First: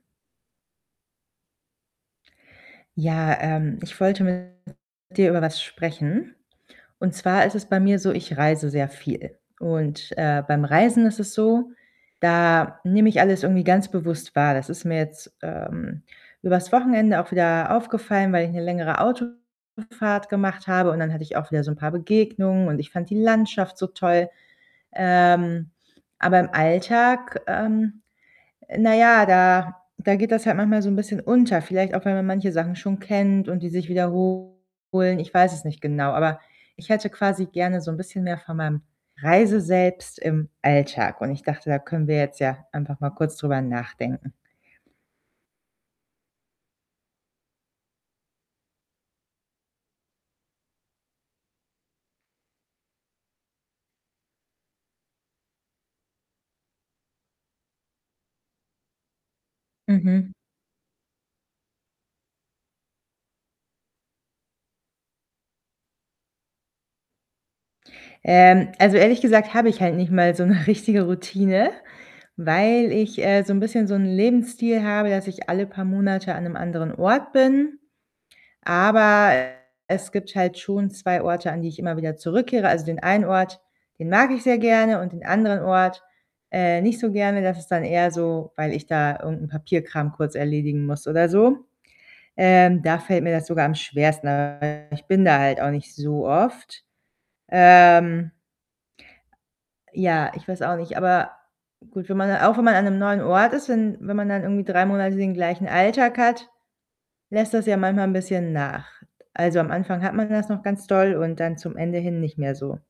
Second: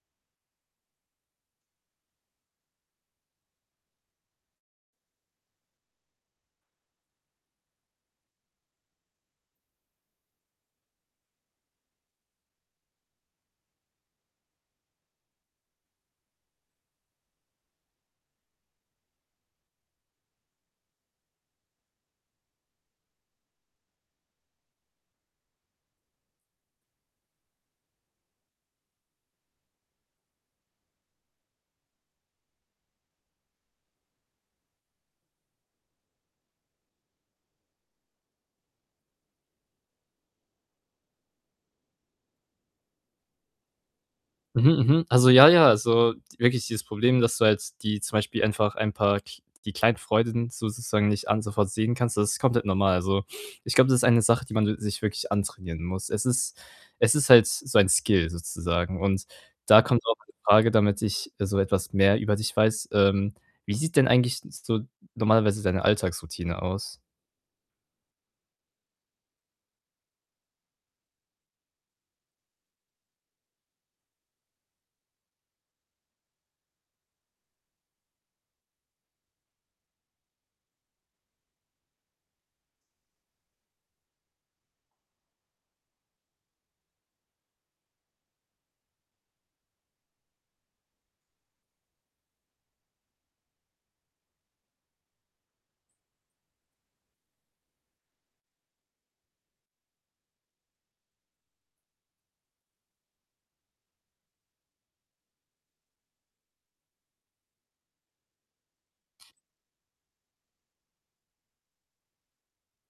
Ja, ähm, ich wollte mit dir über was sprechen. Und zwar ist es bei mir so, ich reise sehr viel. Und, äh, beim Reisen ist es so, da nehme ich alles irgendwie ganz bewusst wahr. Das ist mir jetzt, ähm, übers Wochenende auch wieder aufgefallen, weil ich 'ne längere Autofahrt gemacht habe und dann hatte ich auch wieder so 'n paar Begegnungen und ich fand die Landschaft so toll. Ähm, aber im Alltag, ähm, äh, na ja, da da geht das halt manchmal so 'n bisschen unter. Vielleicht auch, weil man manche Sachen schon kennt und die sich wiederholen. Ich weiß es nicht genau, aber ich hätte quasi gerne so 'n bisschen mehr von meinem Reise-Selbst im Alltag und ich dachte, da können wir jetzt ja einfach mal kurz drüber nachdenken. Mhm, mhm. Also, ja, ja, also, wirklich dieses Problem, dass du halt die zum Beispiel einfach ein paar kl die kleinen Freuden sozusagen nicht alle sofort sehen kannst, das ist komplett normal. Also, ich glaube, das ist eine Sache, die man s sich wirklich antrainieren muss. Es ist es ist halt so ein Skill sozusagen. Und da kommt auch Mhm. meine Frage, damit ich so etwas mehr über dich weiß. Ähm, wie sieht denn eigentlich so normalerweise deine Alltagsroutine aus? Ähm, also, ehrlich gesagt habe ich halt nicht mal so 'ne richtige Routine, weil ich, äh, so 'n bisschen so 'n Lebensstil habe, dass ich alle paar Monate an 'nem anderen Ort bin. Aber es gibt halt schon 2 Orte, an die ich immer wieder zurückkehre. Also, den einen Ort, den mag ich sehr gerne und den anderen Ort, äh, nicht so gerne. Das ist dann eher so, weil ich da irgend 'n Papierkram kurz erledigen muss oder so. Ähm, da fällt mir das sogar am schwersten, [unintelligible] ich bin da halt auch nicht so oft. Ähm ja, ich weiß auch nicht, aber gut, wenn man auch wenn man an 'nem neuen Ort ist, wenn wenn man dann irgendwie 3 Monate den gleichen Alltag hat, lässt das ja manchmal 'n bisschen nach. Also, am Anfang hat man das noch ganz doll und dann zum Ende hin nicht mehr so.